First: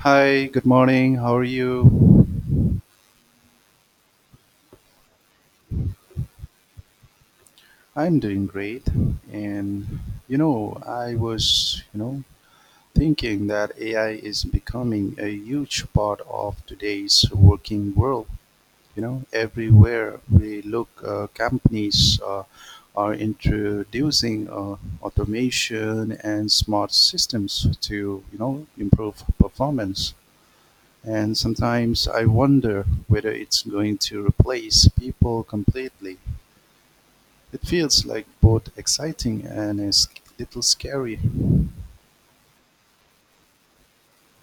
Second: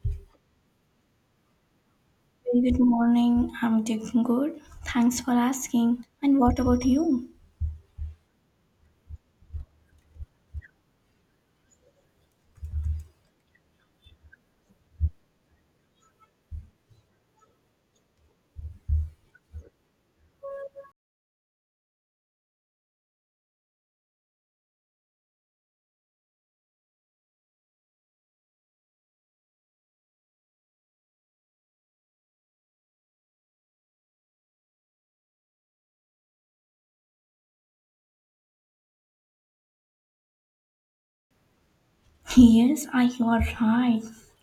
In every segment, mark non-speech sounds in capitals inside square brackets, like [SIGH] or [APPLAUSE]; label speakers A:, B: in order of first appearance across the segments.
A: Hi, good morning. How are
B: Hey, good
A: you?
B: morning. I'm doing good. Thanks for asking. And what about you?
A: I'm doing great. And you know, I was, you know, Thinking that AI is becoming a huge part of today's working world. You know, everywhere we look, companies are introducing automation and smart systems to, you know, improve performance. And sometimes I wonder whether it's going to replace people completely. It feels like both exciting and a little scary.
B: [LAUGHS] Yes, you are right.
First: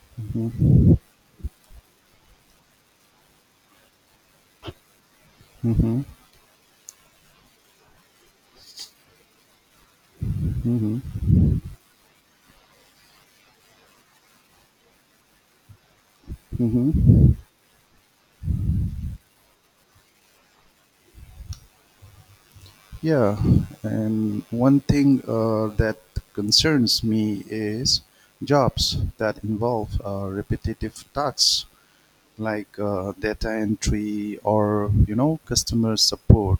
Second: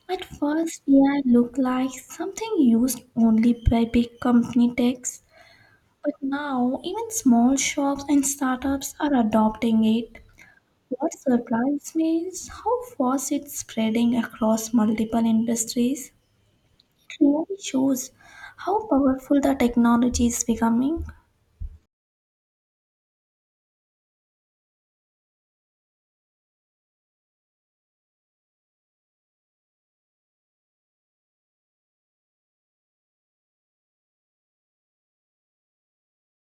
B: At first,
A: Mhm,
B: AI looked like something used only by big company techs,
A: mhm,
B: but now even small shops and startups are adopting it.
A: mhm,
B: What surprised me is how fast it's spreading across multiple industries. It
A: mhm.
B: really shows how powerful the technology is becoming.
A: Yeah, and one thing that concerns me is jobs that involve repetitive tasks like data entry or, you know, customer support.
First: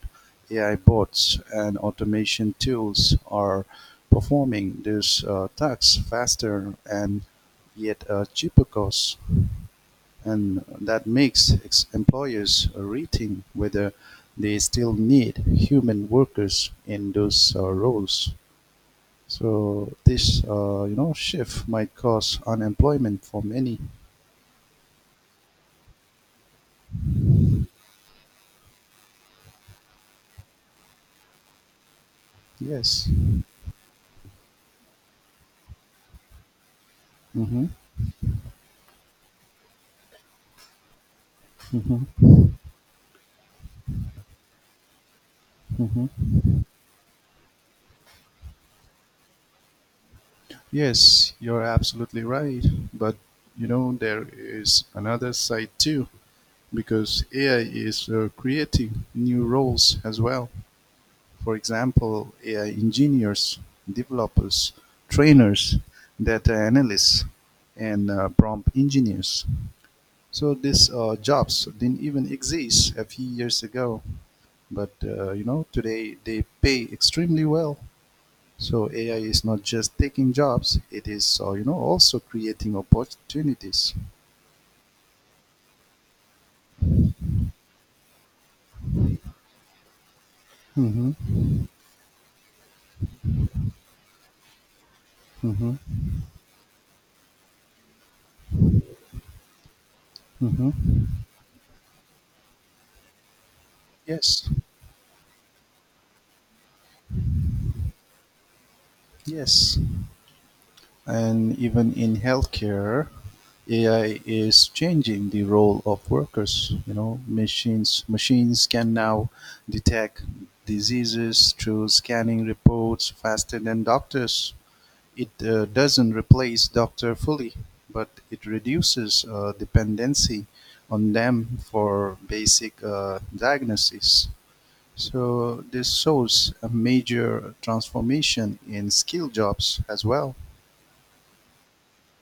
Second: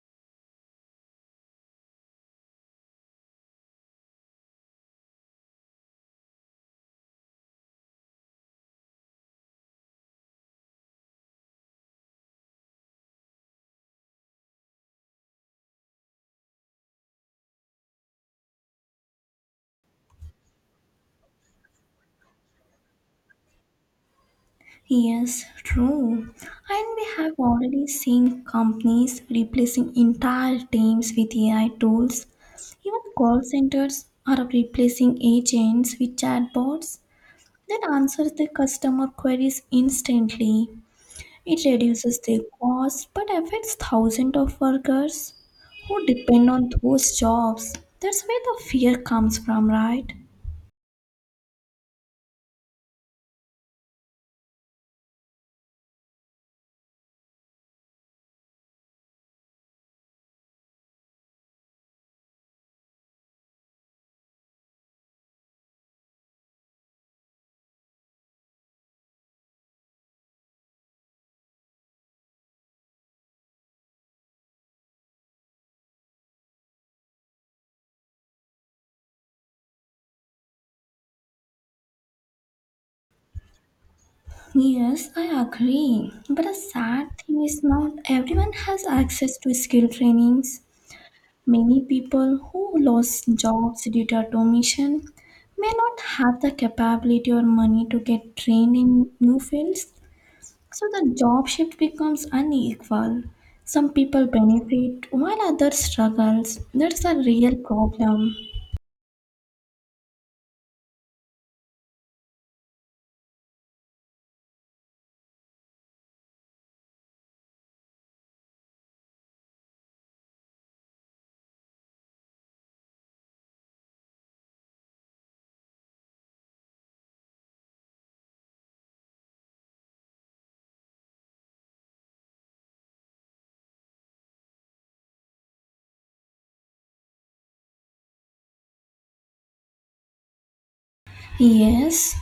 A: AI bots and automation tools are performing these tasks faster and yet a cheaper cost, and that makes employers rethink whether they still need human workers in those roles. So this you know shift might cause unemployment for many.
B: Yes, true. And we have already seen companies replacing entire teams with AI tools. Even
A: Yes.
B: call centers are replacing agents with chatbots
A: Hmm.
B: that answer the customer queries instantly. It reduces their
A: Hmm.
B: cost but affects thousands of workers who depend on those jobs. That's where the fear comes from, right?
A: Yes, you're absolutely right. But, you know, there is another side too, because AI is creating new roles as well. For example, AI engineers, developers, trainers, data analysts, and prompt engineers. So these jobs didn't even exist a few years ago, but you know, today they pay extremely well. So AI is not just taking jobs; it is, you know, also creating opportunities.
B: Yes, I agree. But the sad thing is not everyone has access to skill trainings.
A: Hmm.
B: Many people who lost jobs due to automation may
A: Hmm.
B: not have the capability or money to get trained in new fields. So
A: Hmm.
B: the job shift becomes unequal. Some people
A: Yes,
B: benefit while others struggles. That's a real problem.
A: yes, and even in healthcare, AI is changing the role of workers. You know, machines can now detect diseases through scanning reports faster than doctors. It doesn't replace doctor fully, but it reduces dependency on them for basic diagnosis. So this shows a major transformation in skill jobs as well.
B: Yes,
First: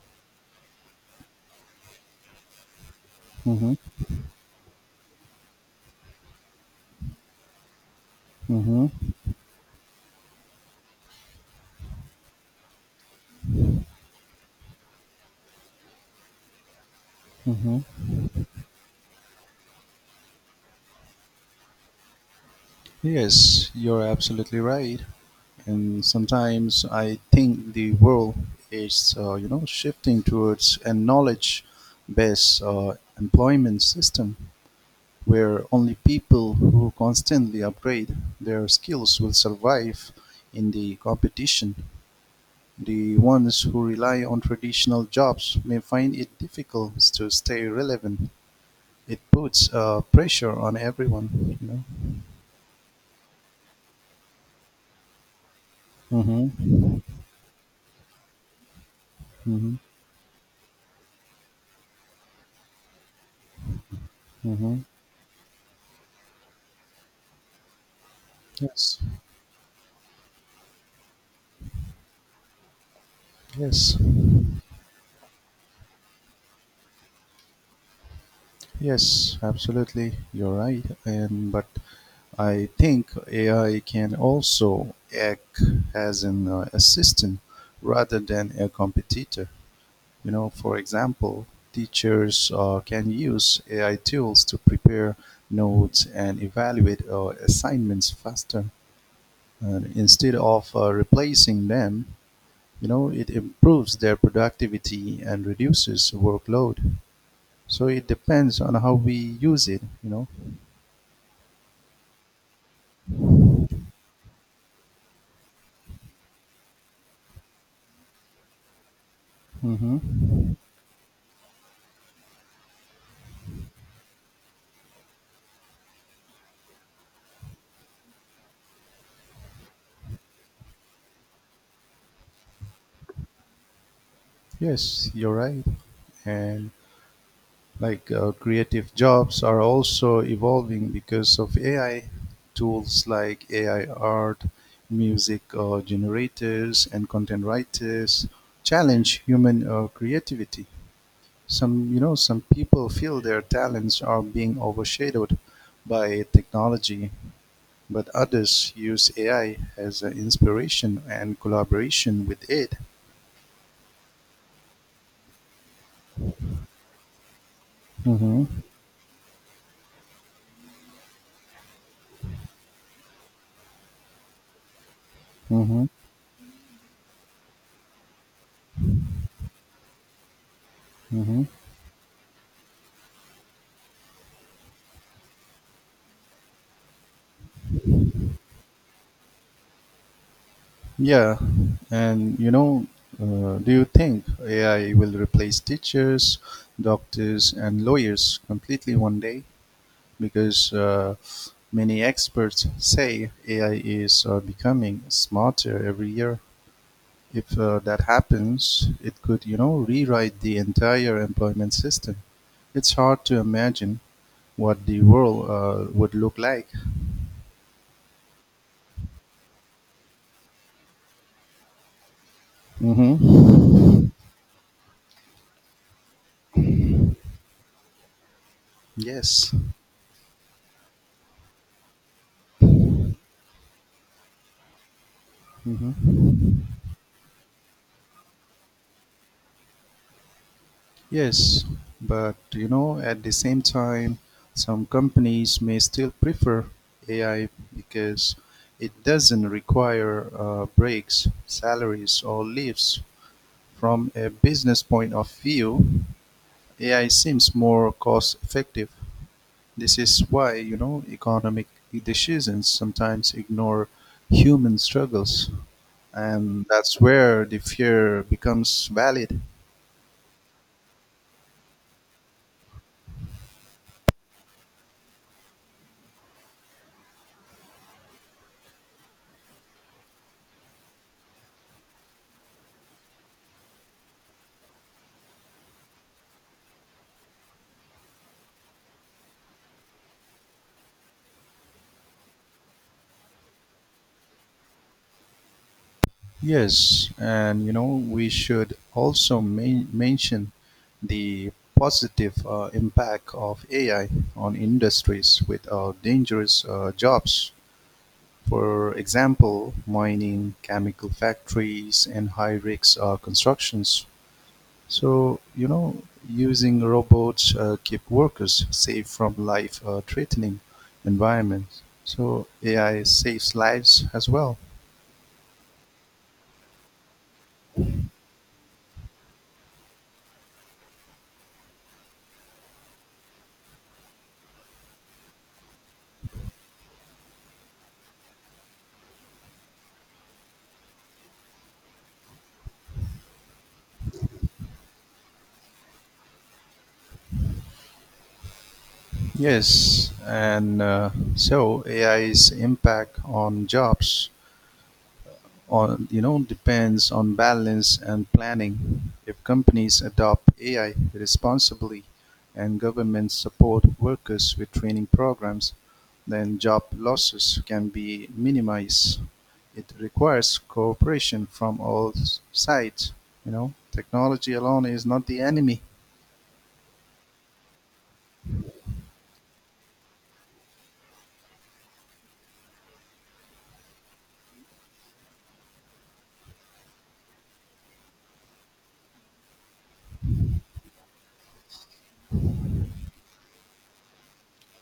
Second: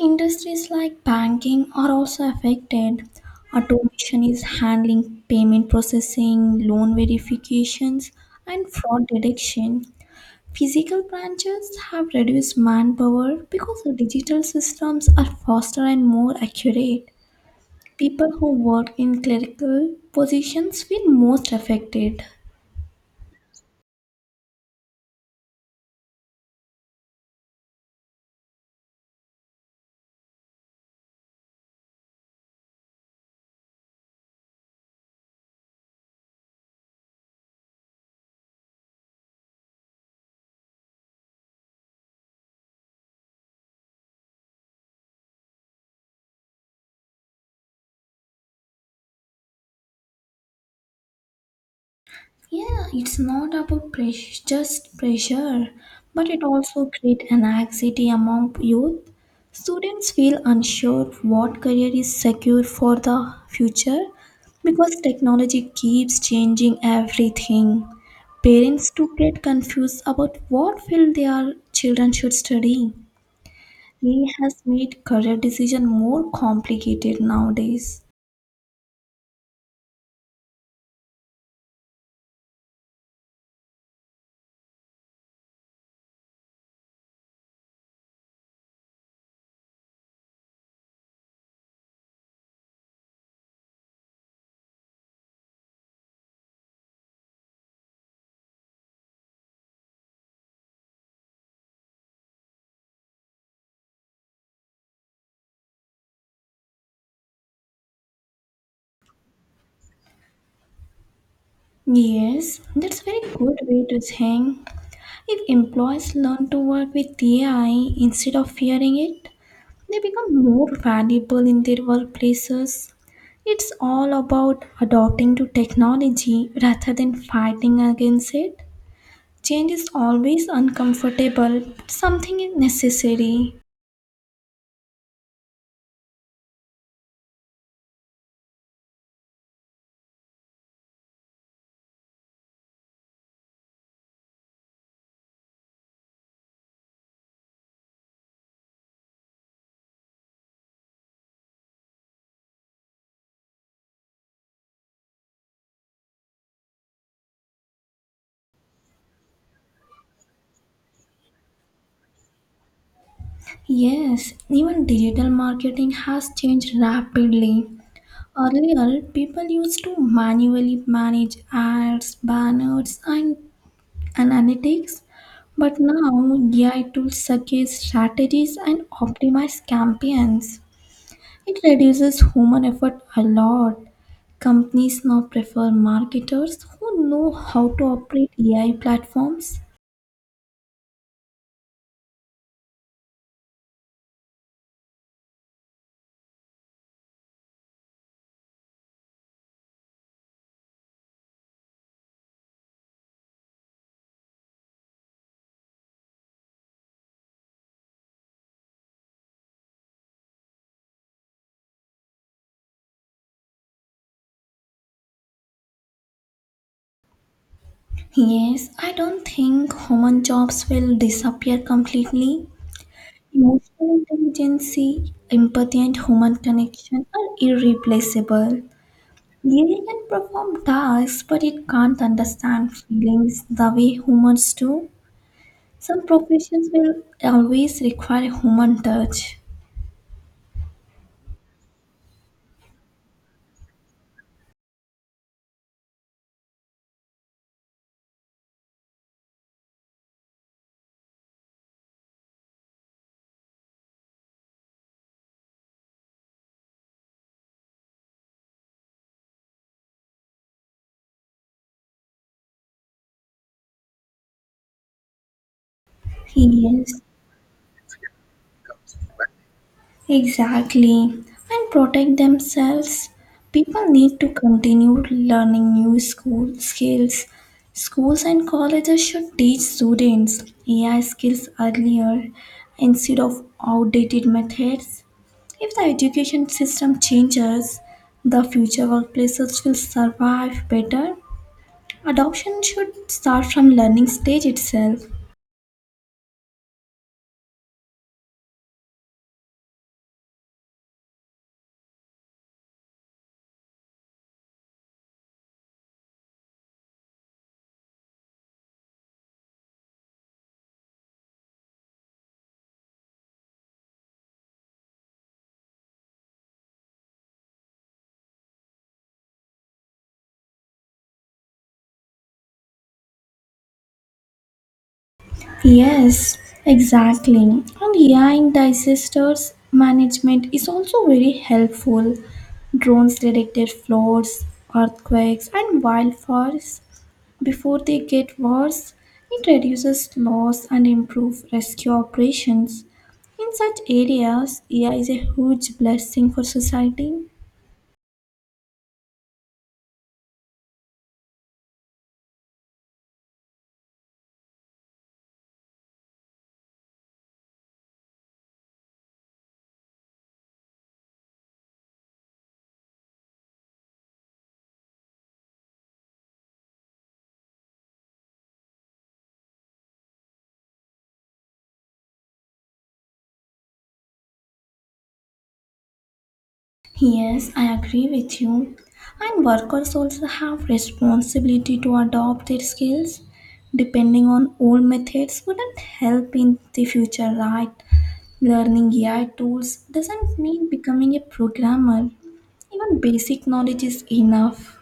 B: industries like banking are also affected.
A: Mm-hmm.
B: Automation is handling payment processing, loan verifications, and
A: Mm-hmm.
B: fraud detection. Physical branches have reduced manpower because the digital systems are faster and more accurate.
A: Mm-hmm.
B: People who work in clerical positions feel most affected.
A: Yes, you're absolutely right. And sometimes I think the world is, you know, shifting towards a knowledge-based employment system, where only people who constantly upgrade their skills will survive in the competition. The ones who rely on traditional jobs may find it difficult to stay relevant. It puts pressure on everyone, you know.
B: Yeah, it's not about pressure, just pressure, but it also
A: Mm-hmm.
B: creates an anxiety among youth.
A: Mm-hmm.
B: Students feel unsure what career is secure for the future
A: Mm-hmm.
B: because technology keeps changing everything. Parents
A: Yes.
B: too get confused about what field their children should study.
A: Yes.
B: It has made career decision more complicated nowadays.
A: Yes. Absolutely. You're right. And but I think AI can also act as an assistant rather than a competitor. You know, for example, teachers can use AI tools to prepare notes and evaluate assignments faster. And instead of replacing them, you know, it improves their productivity and reduces workload. So it depends on how we use it, you know.
B: Yes, that's very good way to think. If employees learn to work with AI instead of fearing it, they become
A: Hmm.
B: more valuable in their workplaces. It's all about adopting to technology rather than fighting against it. Change is always uncomfortable, but something is necessary.
A: Yes, you're right. And like creative jobs are also evolving because of AI tools like AI art, music generators, and content writers challenge human creativity. Some you know some people feel their talents are being overshadowed by technology, but others use AI as an inspiration and collaboration with it.
B: Yes, even digital marketing has changed rapidly.
A: Mm-hmm.
B: Earlier, people used to manually manage ads, banners, and analytics. But
A: Mm-hmm.
B: now AI tools suggest strategies and optimize campaigns.
A: Mm-hmm.
B: It reduces human effort a lot. Companies now prefer marketers who know how to operate AI platforms.
A: Yeah, and you know, do you think AI will replace teachers, doctors, and lawyers completely one day? Because many experts say AI is becoming smarter every year. If that happens, it could, you know, rewrite the entire employment system. It's hard to imagine what the world would look like.
B: Yes, I don't think human jobs will disappear completely.
A: Hmm.
B: Emotional intelligence, empathy, and human connection are irreplaceable.
A: Yes.
B: Dairy can perform tasks, but it can't understand feelings the way humans do. Some
A: Hmm.
B: professions will always require human touch.
A: Yes, but, you know, at the same time, some companies may still prefer AI because it doesn't require breaks, salaries, or leaves. From a business point of view, AI seems more cost effective. This is why, you know, economic decisions sometimes ignore human struggles, and that's
B: Yes.
A: where the fear becomes valid.
B: Exactly. And protect themselves. People need to continue learning new school skills. Schools and colleges should teach students AI skills earlier instead of outdated methods. If the education system changes, the future workplaces will survive better. Adoption should start from learning stage itself.
A: Yes, and you know, we should also main mention the positive impact of AI on industries with dangerous jobs. For example, mining, chemical factories, and high risk constructions. So, you know, using robots keep workers safe from life threatening environments. So, AI saves lives as well.
B: Yes, exactly. And hearing disasters management is also very helpful. Drones detected floods, earthquakes, and wildfires before they get worse. It reduces loss and improves rescue operations. In such areas, AI is a huge blessing for society.
A: Yes, and so AI's impact on jobs on, you know, depends on balance and planning. If companies adopt AI responsibly and governments support workers with training programs, then job losses can be minimized. It requires cooperation from all sides. You know, technology alone is not the enemy.
B: Yes, I agree with you. And workers also have responsibility to adopt their skills. Depending on old methods wouldn't help in the future, right? Learning AI tools doesn't mean becoming a programmer. Even basic knowledge is enough.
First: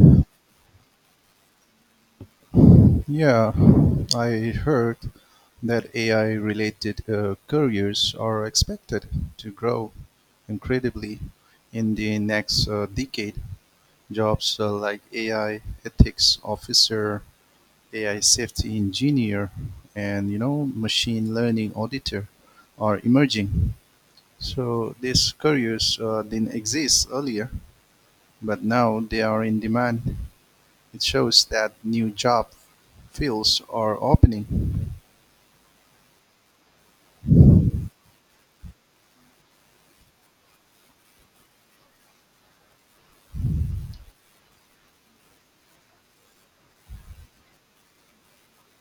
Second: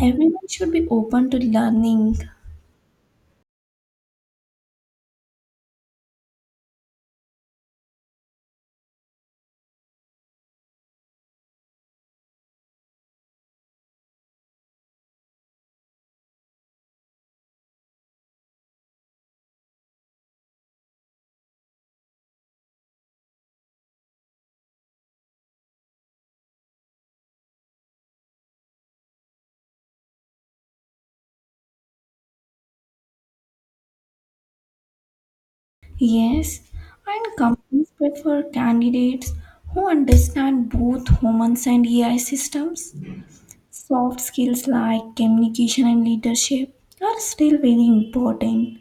B: Everyone should be open to learning.
A: Yeah, I heard that AI related careers are expected to grow incredibly in the next decade. Jobs like AI ethics officer, AI safety engineer, and you know, machine learning auditor are emerging. So these careers didn't exist earlier, but now they are in demand. It shows that new job fields are opening.
B: Yes, and companies prefer candidates who understand both humans and AI systems. Soft skills like communication and leadership are still very important.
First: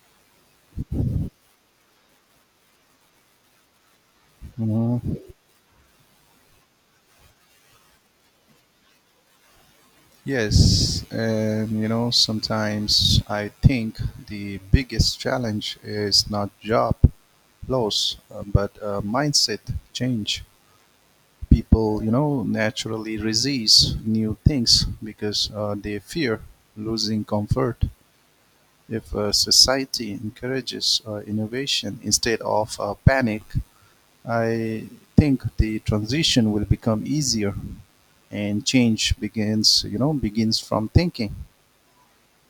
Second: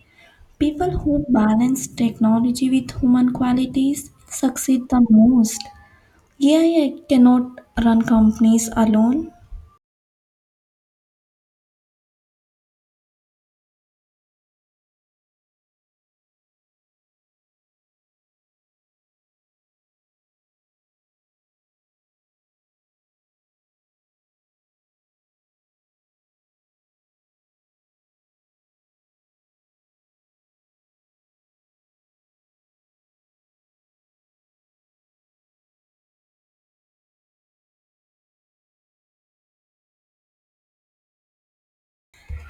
B: People who balance technology with human qualities succeed
A: Mhm.
B: the most. AI cannot run companies alone.
A: Yes, and you know, sometimes I think the biggest challenge is not job loss, but mindset change. People, you know, naturally resist new things because they fear losing comfort. If society encourages innovation instead of panic, I think the transition will become easier, and change begins from thinking.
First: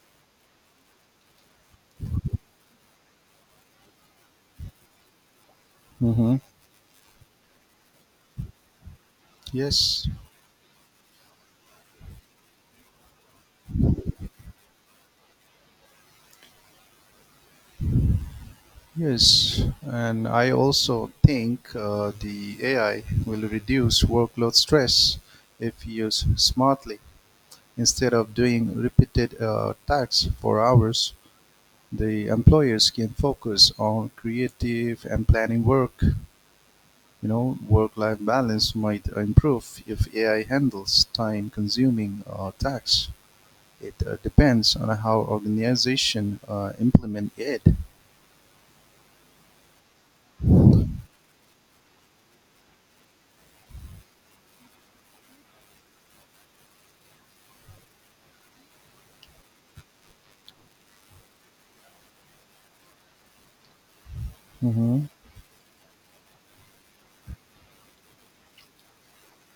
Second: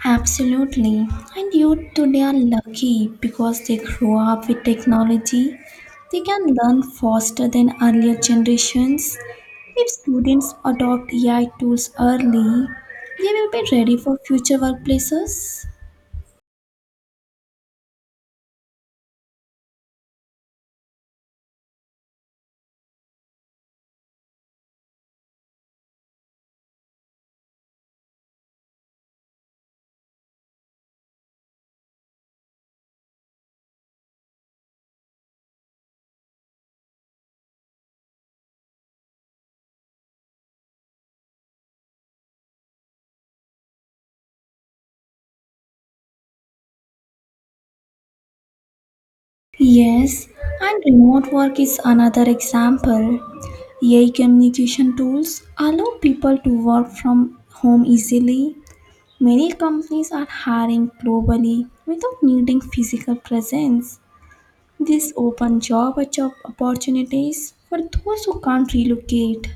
B: Absolutely. And youth today are lucky because they grow up with technology. They
A: Mm-hmm.
B: can learn faster than earlier generations. If
A: Yes,
B: students adopt AI tools early, they will be ready for future workplaces.
A: yes, and I also think the AI will reduce workload stress if used smartly. Instead of doing repeated tasks for hours, the employers can focus on creative and planning work. You know, work-life balance might improve if AI handles time-consuming tasks. It depends on how organization implement it.
B: Yes, and remote work is another example. AI communication tools allow people to work from home easily. Many companies are hiring globally without needing physical presence.
A: Mm-hmm.
B: This open job opportunities for those who can't relocate.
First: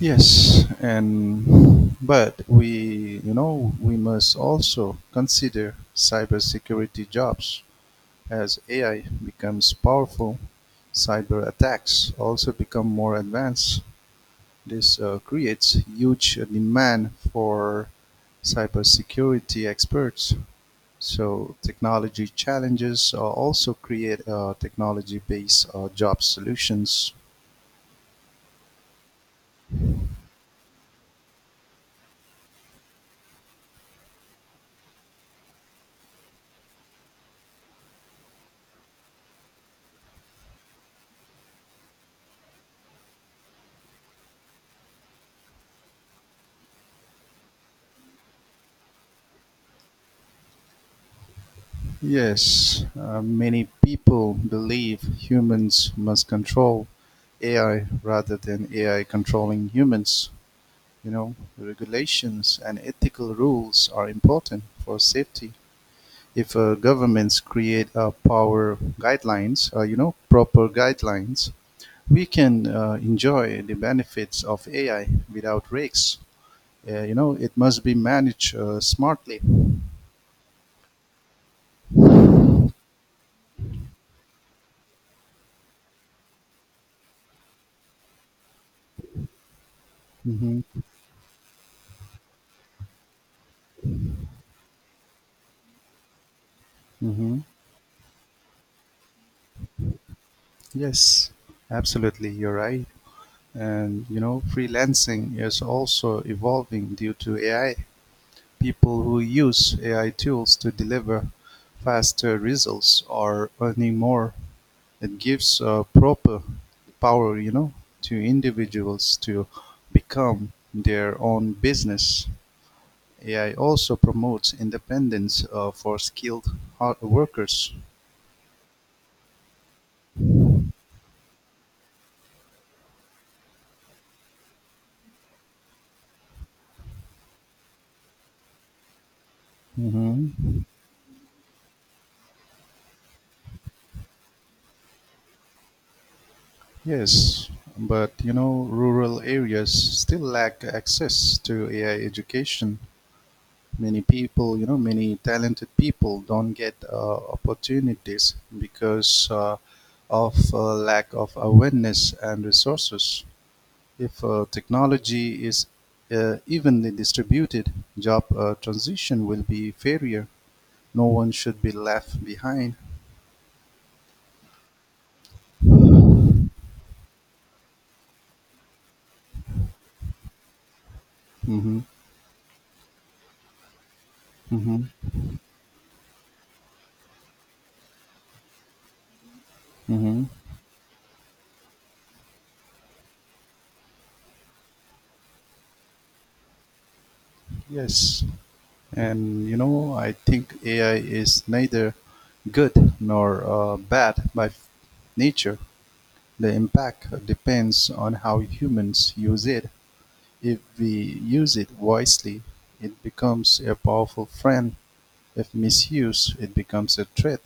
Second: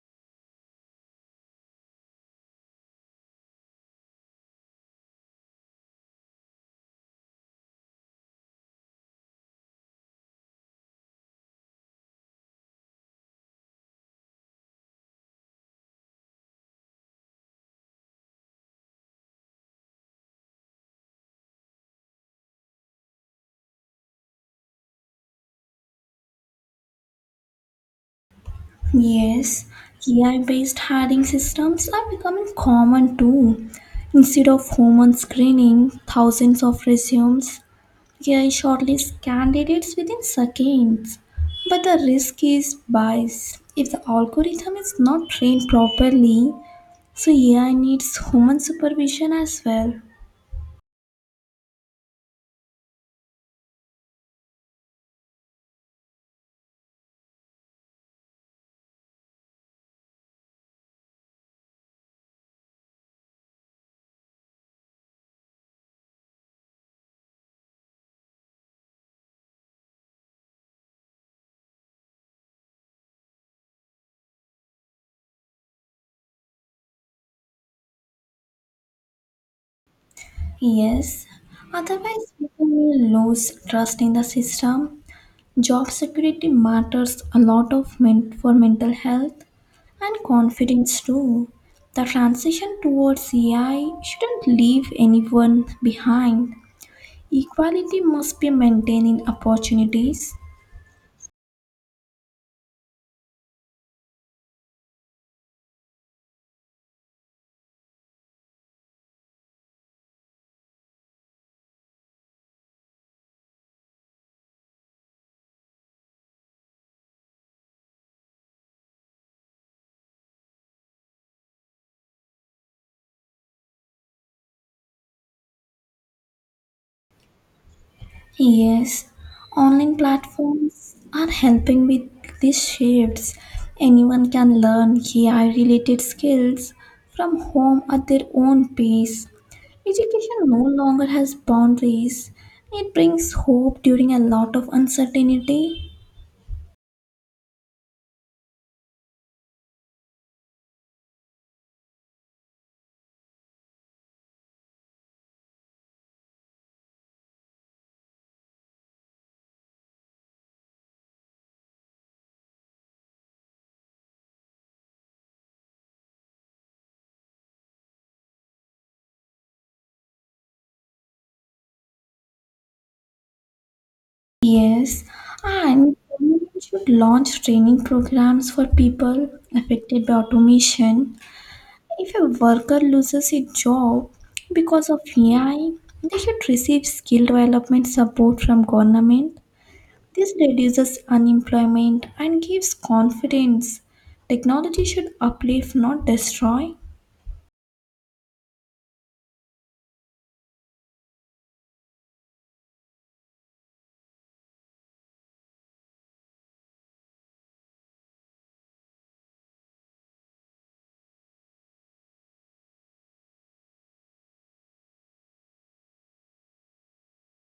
A: Yes, and but we, you know, we must also consider cybersecurity jobs. As AI becomes powerful, cyber attacks also become more advanced. This creates huge demand for cybersecurity experts. So technology challenges also create technology-based job solutions.
B: Yes, AI based hiring systems are becoming common too. Instead of human screening thousands of resumes, AI shortlists candidates within seconds, but the risk is bias. If the algorithm is not trained properly, so AI needs human supervision as well.
A: Yes, many people believe humans must control AI rather than AI controlling humans. You know, regulations and ethical rules are important for safety. If governments create power guidelines, you know, proper guidelines, we can enjoy the benefits of AI without risks. You know, it must be managed smartly.
B: Yes, otherwise people will lose trust in the system. Job security matters a lot of for mental health and
A: Mm-hmm.
B: confidence too. The transition towards AI shouldn't leave anyone behind.
A: Mm-hmm.
B: Equality must be maintained in opportunities.
A: Yes, absolutely. You're right. And you know, freelancing is also evolving due to AI. People who use AI tools to deliver faster results are earning more. It gives proper power, you know, to individuals to become their own business. AI also promotes independence for skilled hard workers.
B: Yes, online platforms are helping with these shifts. Anyone can learn AI related skills from home at their own pace.
A: Mhm.
B: Education no longer has boundaries. It brings hope during a lot of uncertainty.
A: Yes, but you know, rural areas still lack access to AI education. Many talented people don't get opportunities because of lack of awareness and resources. If technology is evenly distributed, job transition will be fairer. No one should be left behind.
B: Yes, and government should launch training programs for people affected by automation.
A: Mm-hmm.
B: If a worker loses his job
A: Mm-hmm.
B: because of AI, they should receive skill development support from government.
A: Mm-hmm.
B: This reduces unemployment and gives confidence. Technology should uplift, not destroy.
A: Yes. And you know, I think AI is neither good nor bad by nature. The impact depends on how humans use it. If we use it wisely, it becomes a powerful friend. If misused, it becomes a threat.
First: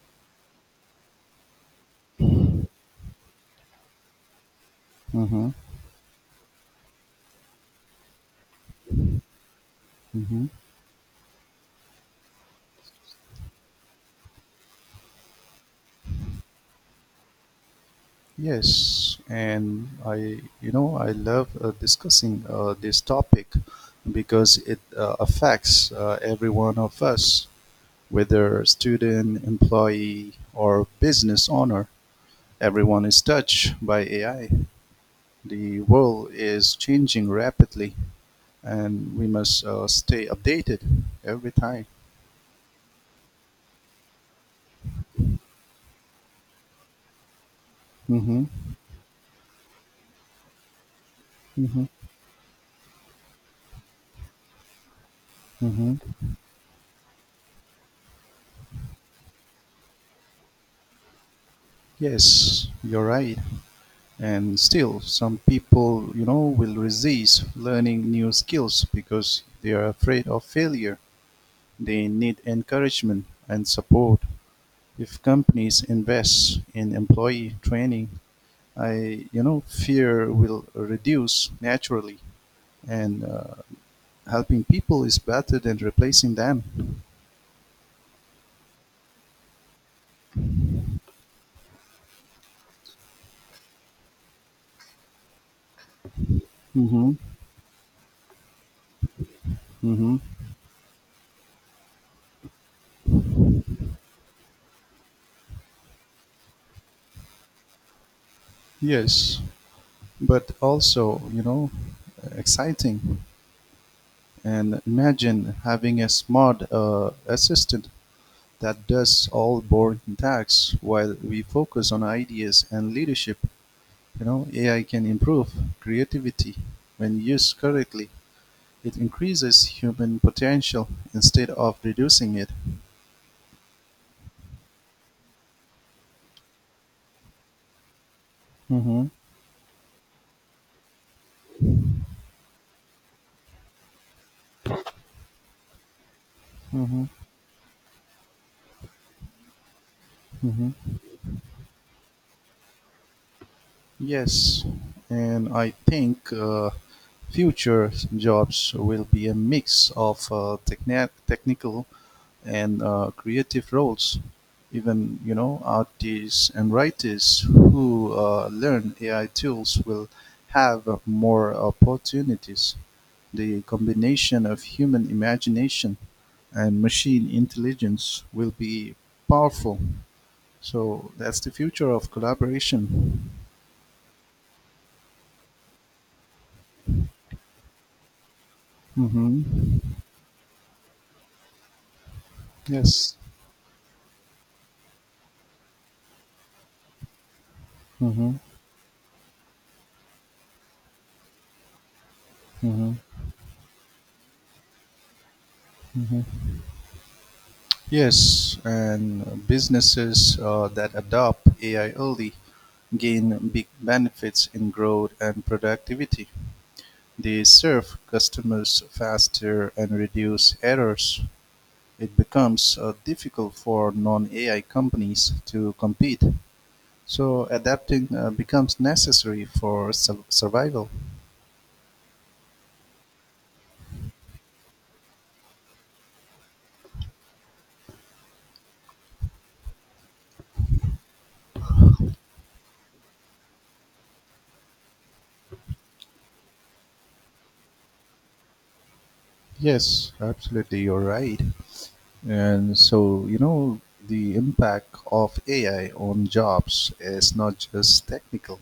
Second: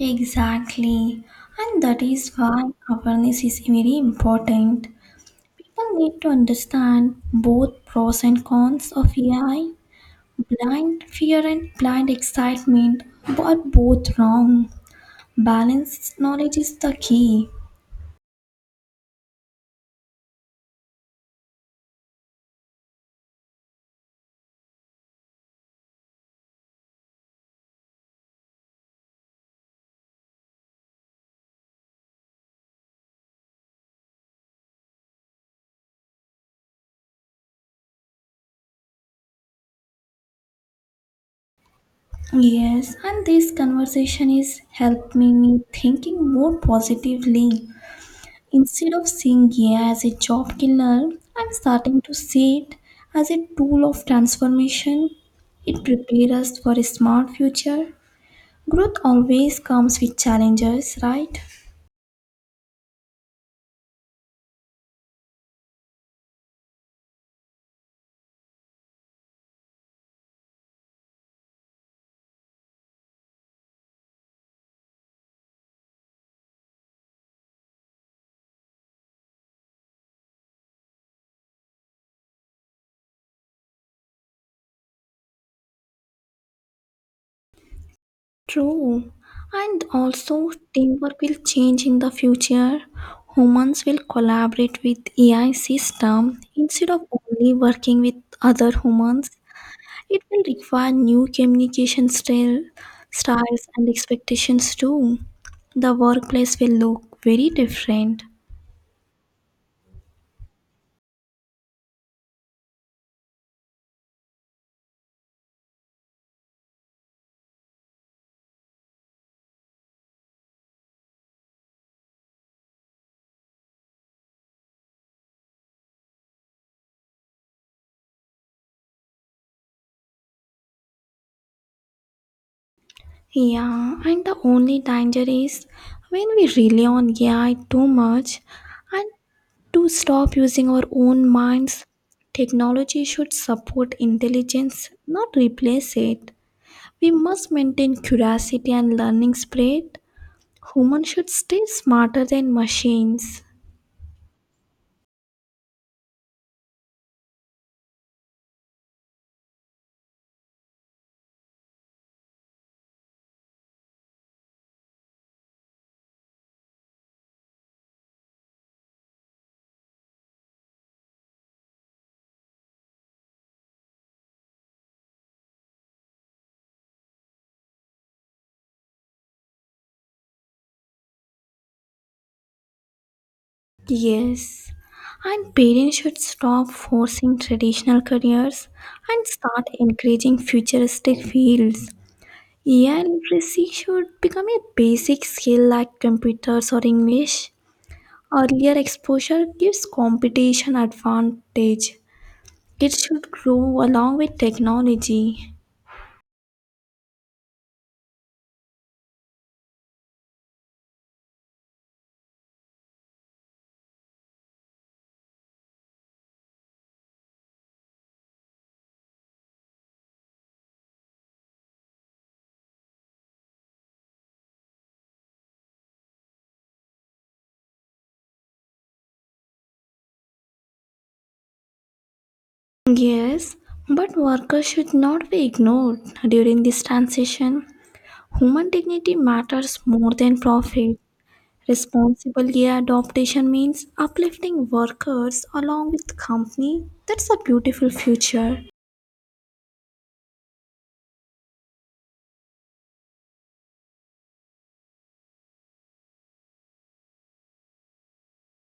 B: Exactly. And that is why awareness is very important.
A: Mm-hmm.
B: People need to understand both pros and cons of AI.
A: Mm-hmm.
B: Blind fear and blind excitement are both wrong. Balanced knowledge is the key.
A: Yes, and I love discussing this topic because it affects every one of us. Whether student, employee, or business owner, everyone is touched by AI. The world is changing rapidly, and we must stay updated every time.
B: Yes, and this conversation is helping me thinking more positively.
A: Hmm.
B: Instead of seeing AI as a job killer, I'm
A: Hmm.
B: starting to see it as a tool of transformation. It
A: Hmm.
B: prepares us for a smart future. Growth always comes with challenges, right?
A: Yes, you're right. And still, some people, you know, will resist learning new skills because they are afraid of failure. They need encouragement and support. If companies invest in employee training, I, you know, fear will reduce naturally, and helping people is better than replacing them.
B: True. And also, teamwork will change in the future. Humans will collaborate with AI system instead of
A: Mm-hmm.
B: only working with other humans.
A: Mm-hmm.
B: It will require new styles and expectations too. The workplace will look very different.
A: Yes, but also you know exciting. And imagine having a smart assistant that does all boring tasks while we focus on ideas and leadership. You know, AI can improve creativity when used correctly. It increases human potential instead of reducing it.
B: Yeah, and the only danger is when we rely on AI too much
A: Hmm.
B: and to stop using our own minds. Technology should support intelligence, not replace it.
A: Hmm.
B: We must maintain curiosity and learning spirit.
A: Hmm.
B: Humans should stay smarter than machines.
A: Yes, and I think future jobs will be a mix of technical and creative roles. Even you know artists and writers who learn AI tools will have more opportunities. The combination of human imagination and machine intelligence will be powerful. So that's the future of collaboration.
B: Yes, and parents should stop forcing traditional careers and
A: Hmm.
B: start encouraging futuristic fields. AI
A: Yes.
B: literacy should become a basic skill like computers or English.
A: Hmm.
B: Earlier exposure gives competition advantage.
A: Hmm.
B: Kids should grow along with technology.
A: Hmm. Yes, and businesses that adopt AI early gain big benefits in growth and productivity. They serve customers faster and reduce errors. It becomes difficult for non AI companies to compete. So, adapting becomes necessary for survival.
B: Yes, but workers should not be ignored during this transition. Human dignity matters more than profit. Responsible gear adoption means uplifting workers along with company. That's a beautiful future.
A: Yes, absolutely, you're right. And so, you know, the impact of AI on jobs is not just technical,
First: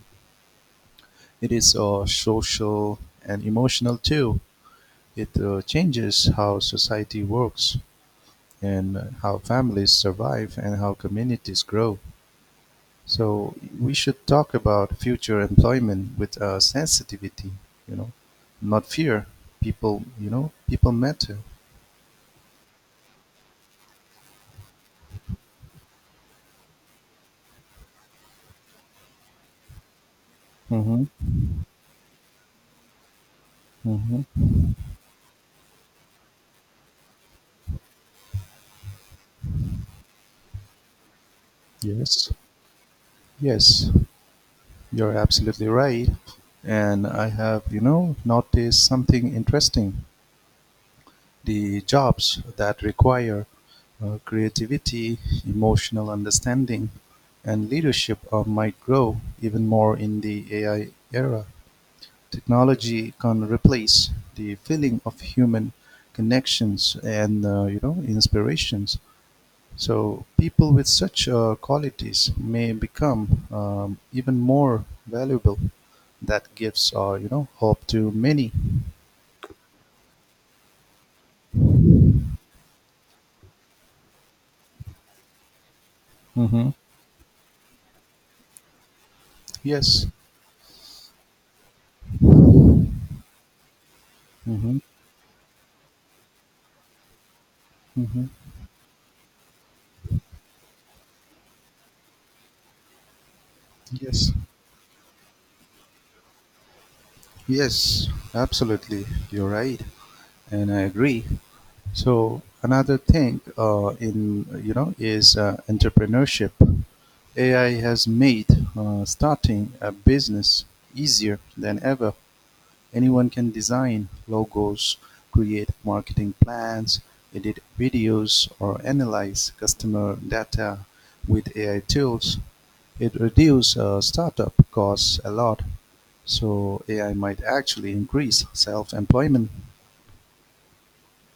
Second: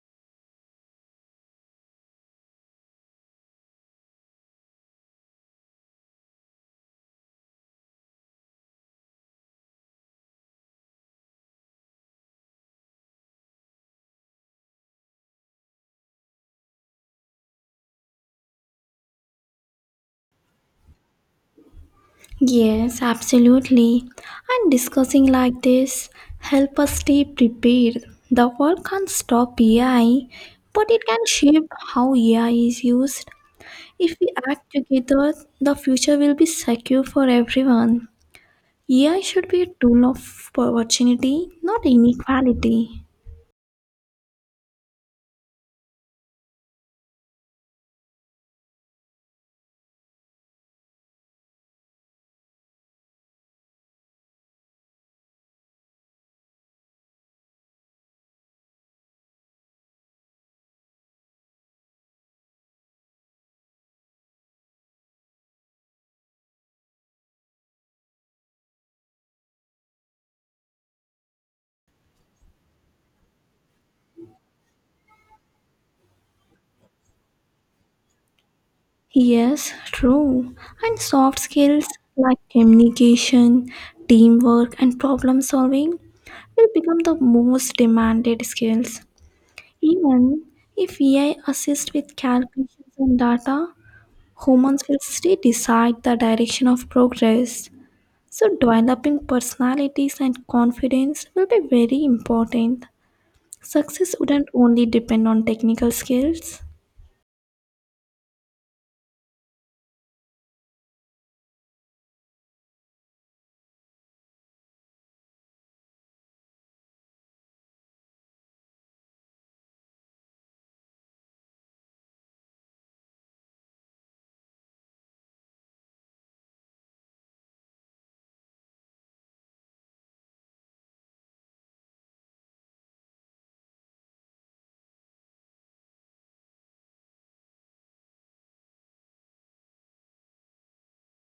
A: it is social and emotional too. It changes how society works and how families survive and how communities grow. So, we should talk about future employment with sensitivity, you know, not fear. People matter.
B: Yes, absolutely. And discussing like this help us stay prepared. The world can't stop AI, but
A: Mm-hmm.
B: it can shape how AI is used. If we
A: Mm-hmm.
B: act together, the future will be secure for everyone. AI should be a tool of opportunity, not
A: Yes.
B: inequality.
A: Yes. You're absolutely right. And I have, you know, noticed something interesting. The jobs that require creativity, emotional understanding, and leadership might grow even more in the AI era. Technology can replace the feeling of human connections and, you know, inspirations. So people with such qualities may become even more valuable. That gives, you know, hope to many.
B: Yes, true. And soft skills like communication, teamwork, and problem solving will
A: Mm-hmm.
B: become the most demanded skills.
A: Yes.
B: Even if AI assists with calculations and data,
A: Mm-hmm.
B: humans will still decide the direction of progress.
A: Mm-hmm.
B: So, developing personalities and confidence will be very important. Success
A: Yes.
B: wouldn't only depend on technical skills.
A: Yes. Absolutely. You're right, and I agree. So another thing, in you know, is entrepreneurship. AI has made starting a business easier than ever. Anyone can design logos, create marketing plans, edit videos, or analyze customer data with AI tools. It reduces startup costs a lot, so AI might actually increase self-employment.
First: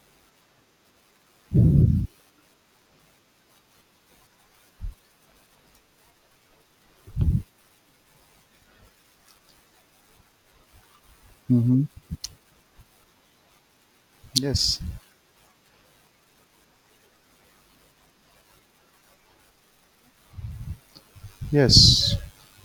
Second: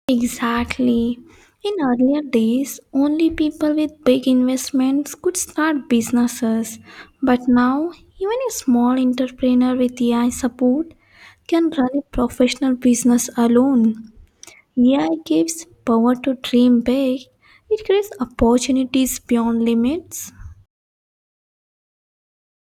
B: Exactly. In earlier days, only people with big investments could start businesses. But now, even a small entrepreneur with AI support can
A: Hmm.
B: run a professional business alone.
A: Yes.
B: AI gives power to dream big, it creates opportunities beyond limits.
A: Yes,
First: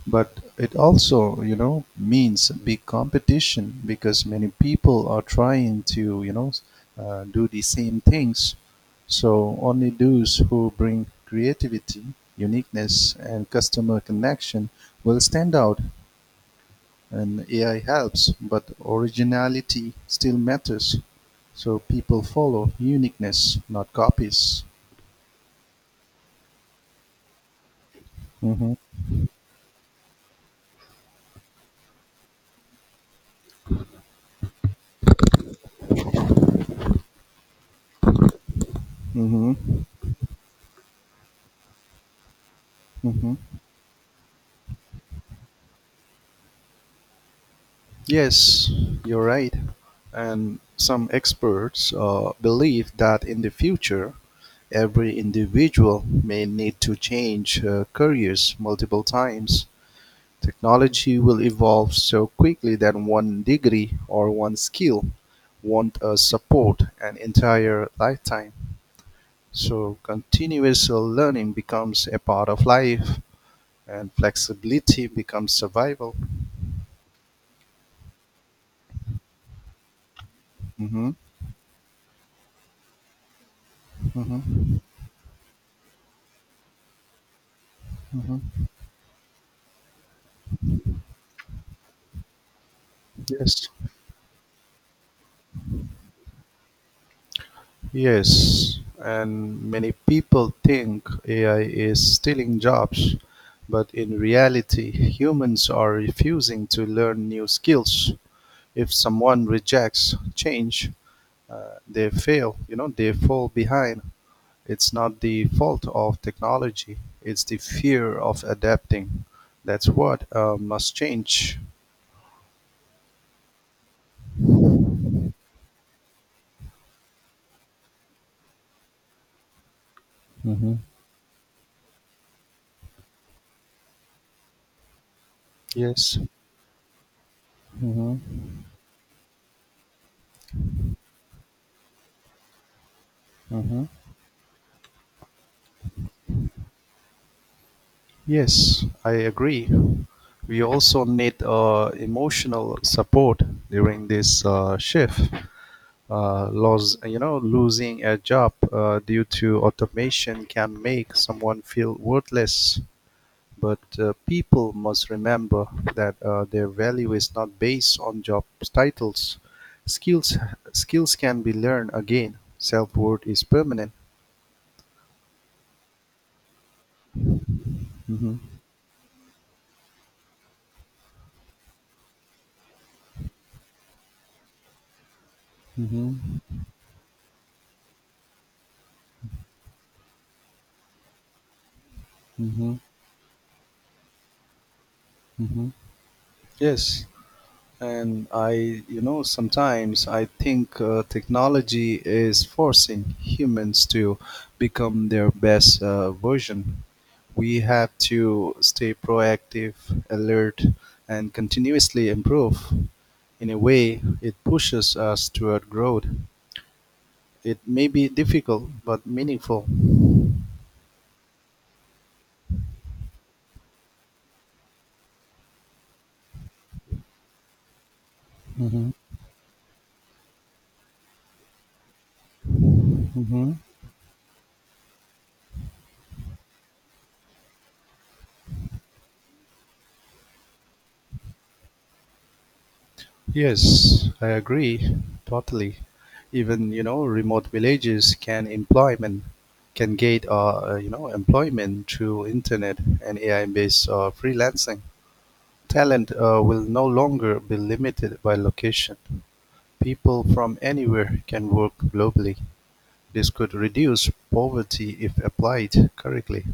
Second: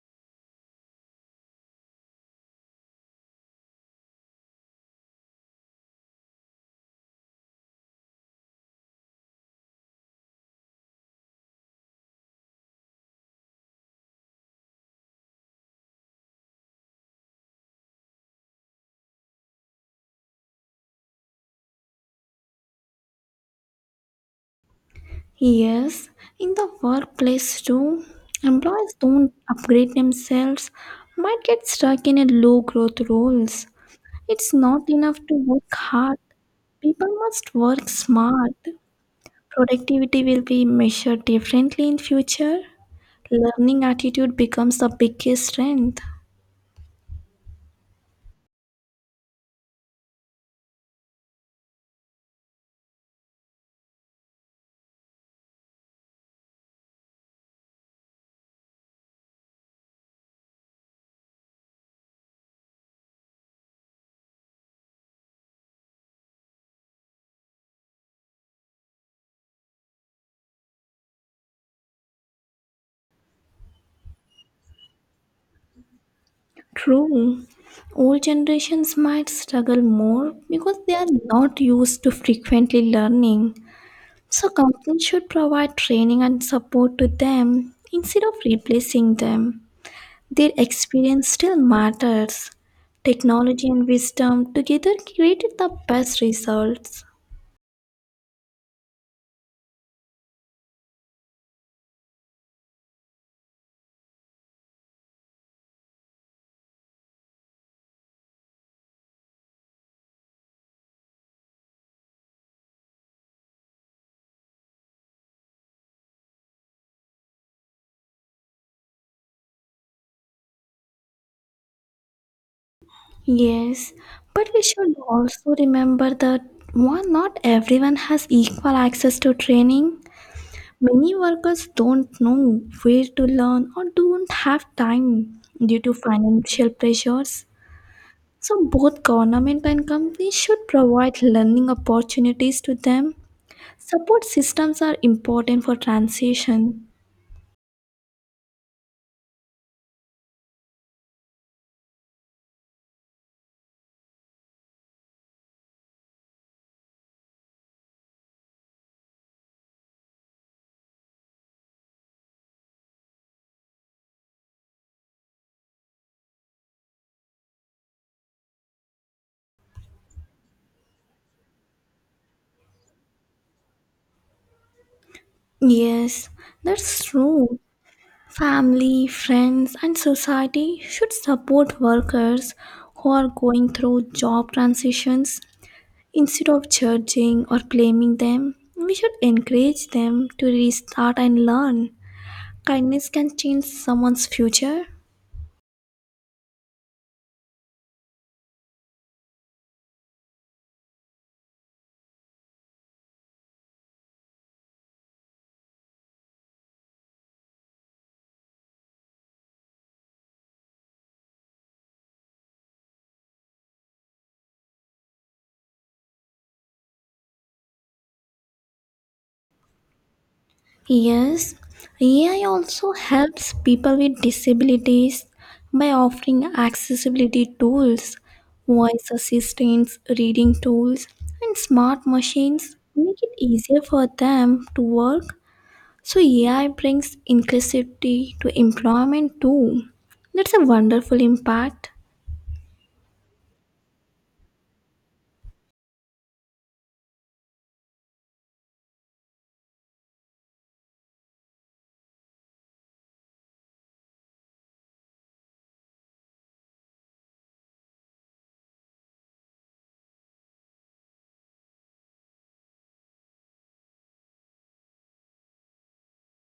A: but it also, you know, means big competition because many people are trying to, you know, do the same things. So only those who bring creativity, uniqueness, and customer connection will stand out. And AI helps, but originality still matters. So people follow uniqueness, not copies.
B: Yes, in the workplace too,
A: Mm-hmm.
B: employees don't upgrade themselves, might get stuck in a low growth roles. It's not enough to work hard. People must work smart.
A: Mm-hmm.
B: Productivity will be measured differently in future.
A: Mm-hmm.
B: Learning attitude becomes the biggest strength.
A: Yes, you're right. And some experts believe that in the future, every individual may need to change careers multiple times. Technology will evolve so quickly that one degree or one skill won't support an entire lifetime. So, continuous learning becomes a part of life, and flexibility becomes survival.
B: True. Old generations might struggle more because they are
A: Hmm.
B: not used to frequently learning. So
A: Hmm.
B: companies should provide training and support to them instead of
A: Hmm.
B: replacing them. Their experience still matters. Technology
A: Yes.
B: and wisdom together created the best results.
A: Yes, and many people think AI is stealing jobs, but in reality, humans are refusing to learn new skills. If someone rejects change, they fail, you know, they fall behind. It's not the fault of technology, it's the fear of adapting. That's what must change.
B: Yes, but we should also remember that one not everyone has equal access to training.
A: Hmm.
B: Many workers don't know where to learn or don't have time due to
A: Yes.
B: financial pressures.
A: Mm-hmm.
B: So, both government and companies should provide learning opportunities to them. Support systems are important for transition.
A: Yes, I agree. We also need emotional support during this shift. Losing a job due to automation can make someone feel worthless. But people must remember that their value is not based on job titles. Skills, skills can be learned again. Self worth is permanent.
B: Yes, that's true.
A: Hmm.
B: Family, friends, and society should support workers who are going through job transitions. Instead
A: Hmm.
B: of judging or blaming them, we should encourage them to restart and learn.
A: Hmm.
B: Kindness can change someone's future.
A: Hmm. Yes, and I, you know, sometimes I think technology is forcing humans to become their best version. We have to stay proactive, alert, and continuously improve. In a way, it pushes us toward growth. It may be difficult but meaningful.
B: Yes, AI also helps people with disabilities by offering accessibility tools,
A: Mhm,
B: voice assistants, reading tools, and smart machines make it
A: mhm.
B: easier for them to work. So AI brings inclusivity to employment too. That's a wonderful impact.
A: Yes, I agree totally. Even remote villages can get employment through internet and AI-based freelancing. Talent will no longer be limited by location. People from anywhere can work globally. This could reduce poverty if applied correctly.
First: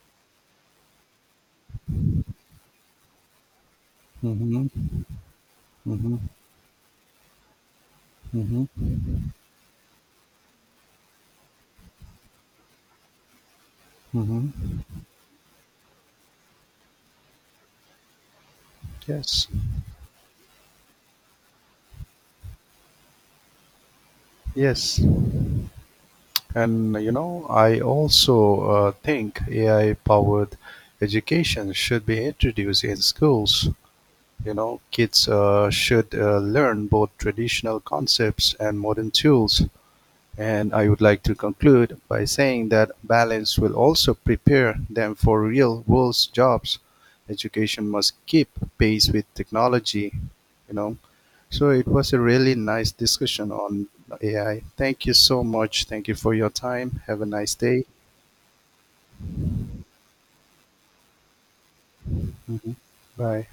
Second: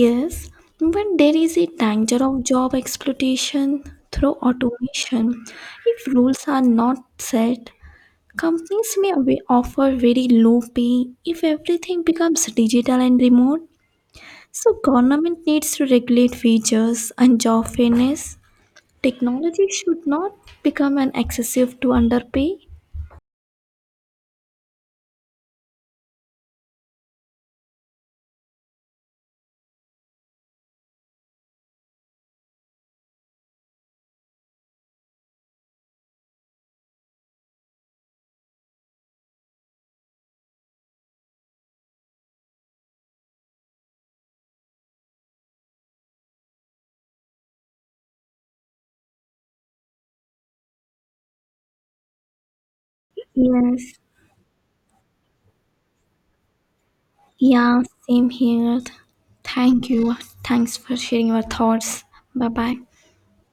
B: Yes, but there is a danger of job exploitation through
A: Mm-hmm.
B: automation. If
A: Mm-hmm.
B: rules are not set, companies may
A: Mm-hmm.
B: offer very low pay if everything becomes digital and remote. So
A: Mm-hmm.
B: government needs to regulate wages and job fairness.
A: Yes.
B: Technology should not become an excessive to underpay.
A: Yes. And you know, I also think AI powered education should be introduced in schools. You know, kids should learn both traditional concepts and modern tools. And I would like to conclude by saying that balance will also prepare them for real world jobs. Education must keep pace with technology, you know. So it was a really nice discussion on
B: Yes.
A: AI. Thank you so much. Thank you for your time. Have a nice
B: Yeah,
A: day.
B: same here. Thank you. Thanks for sharing your thoughts. Bye bye.
A: Mhm. Bye.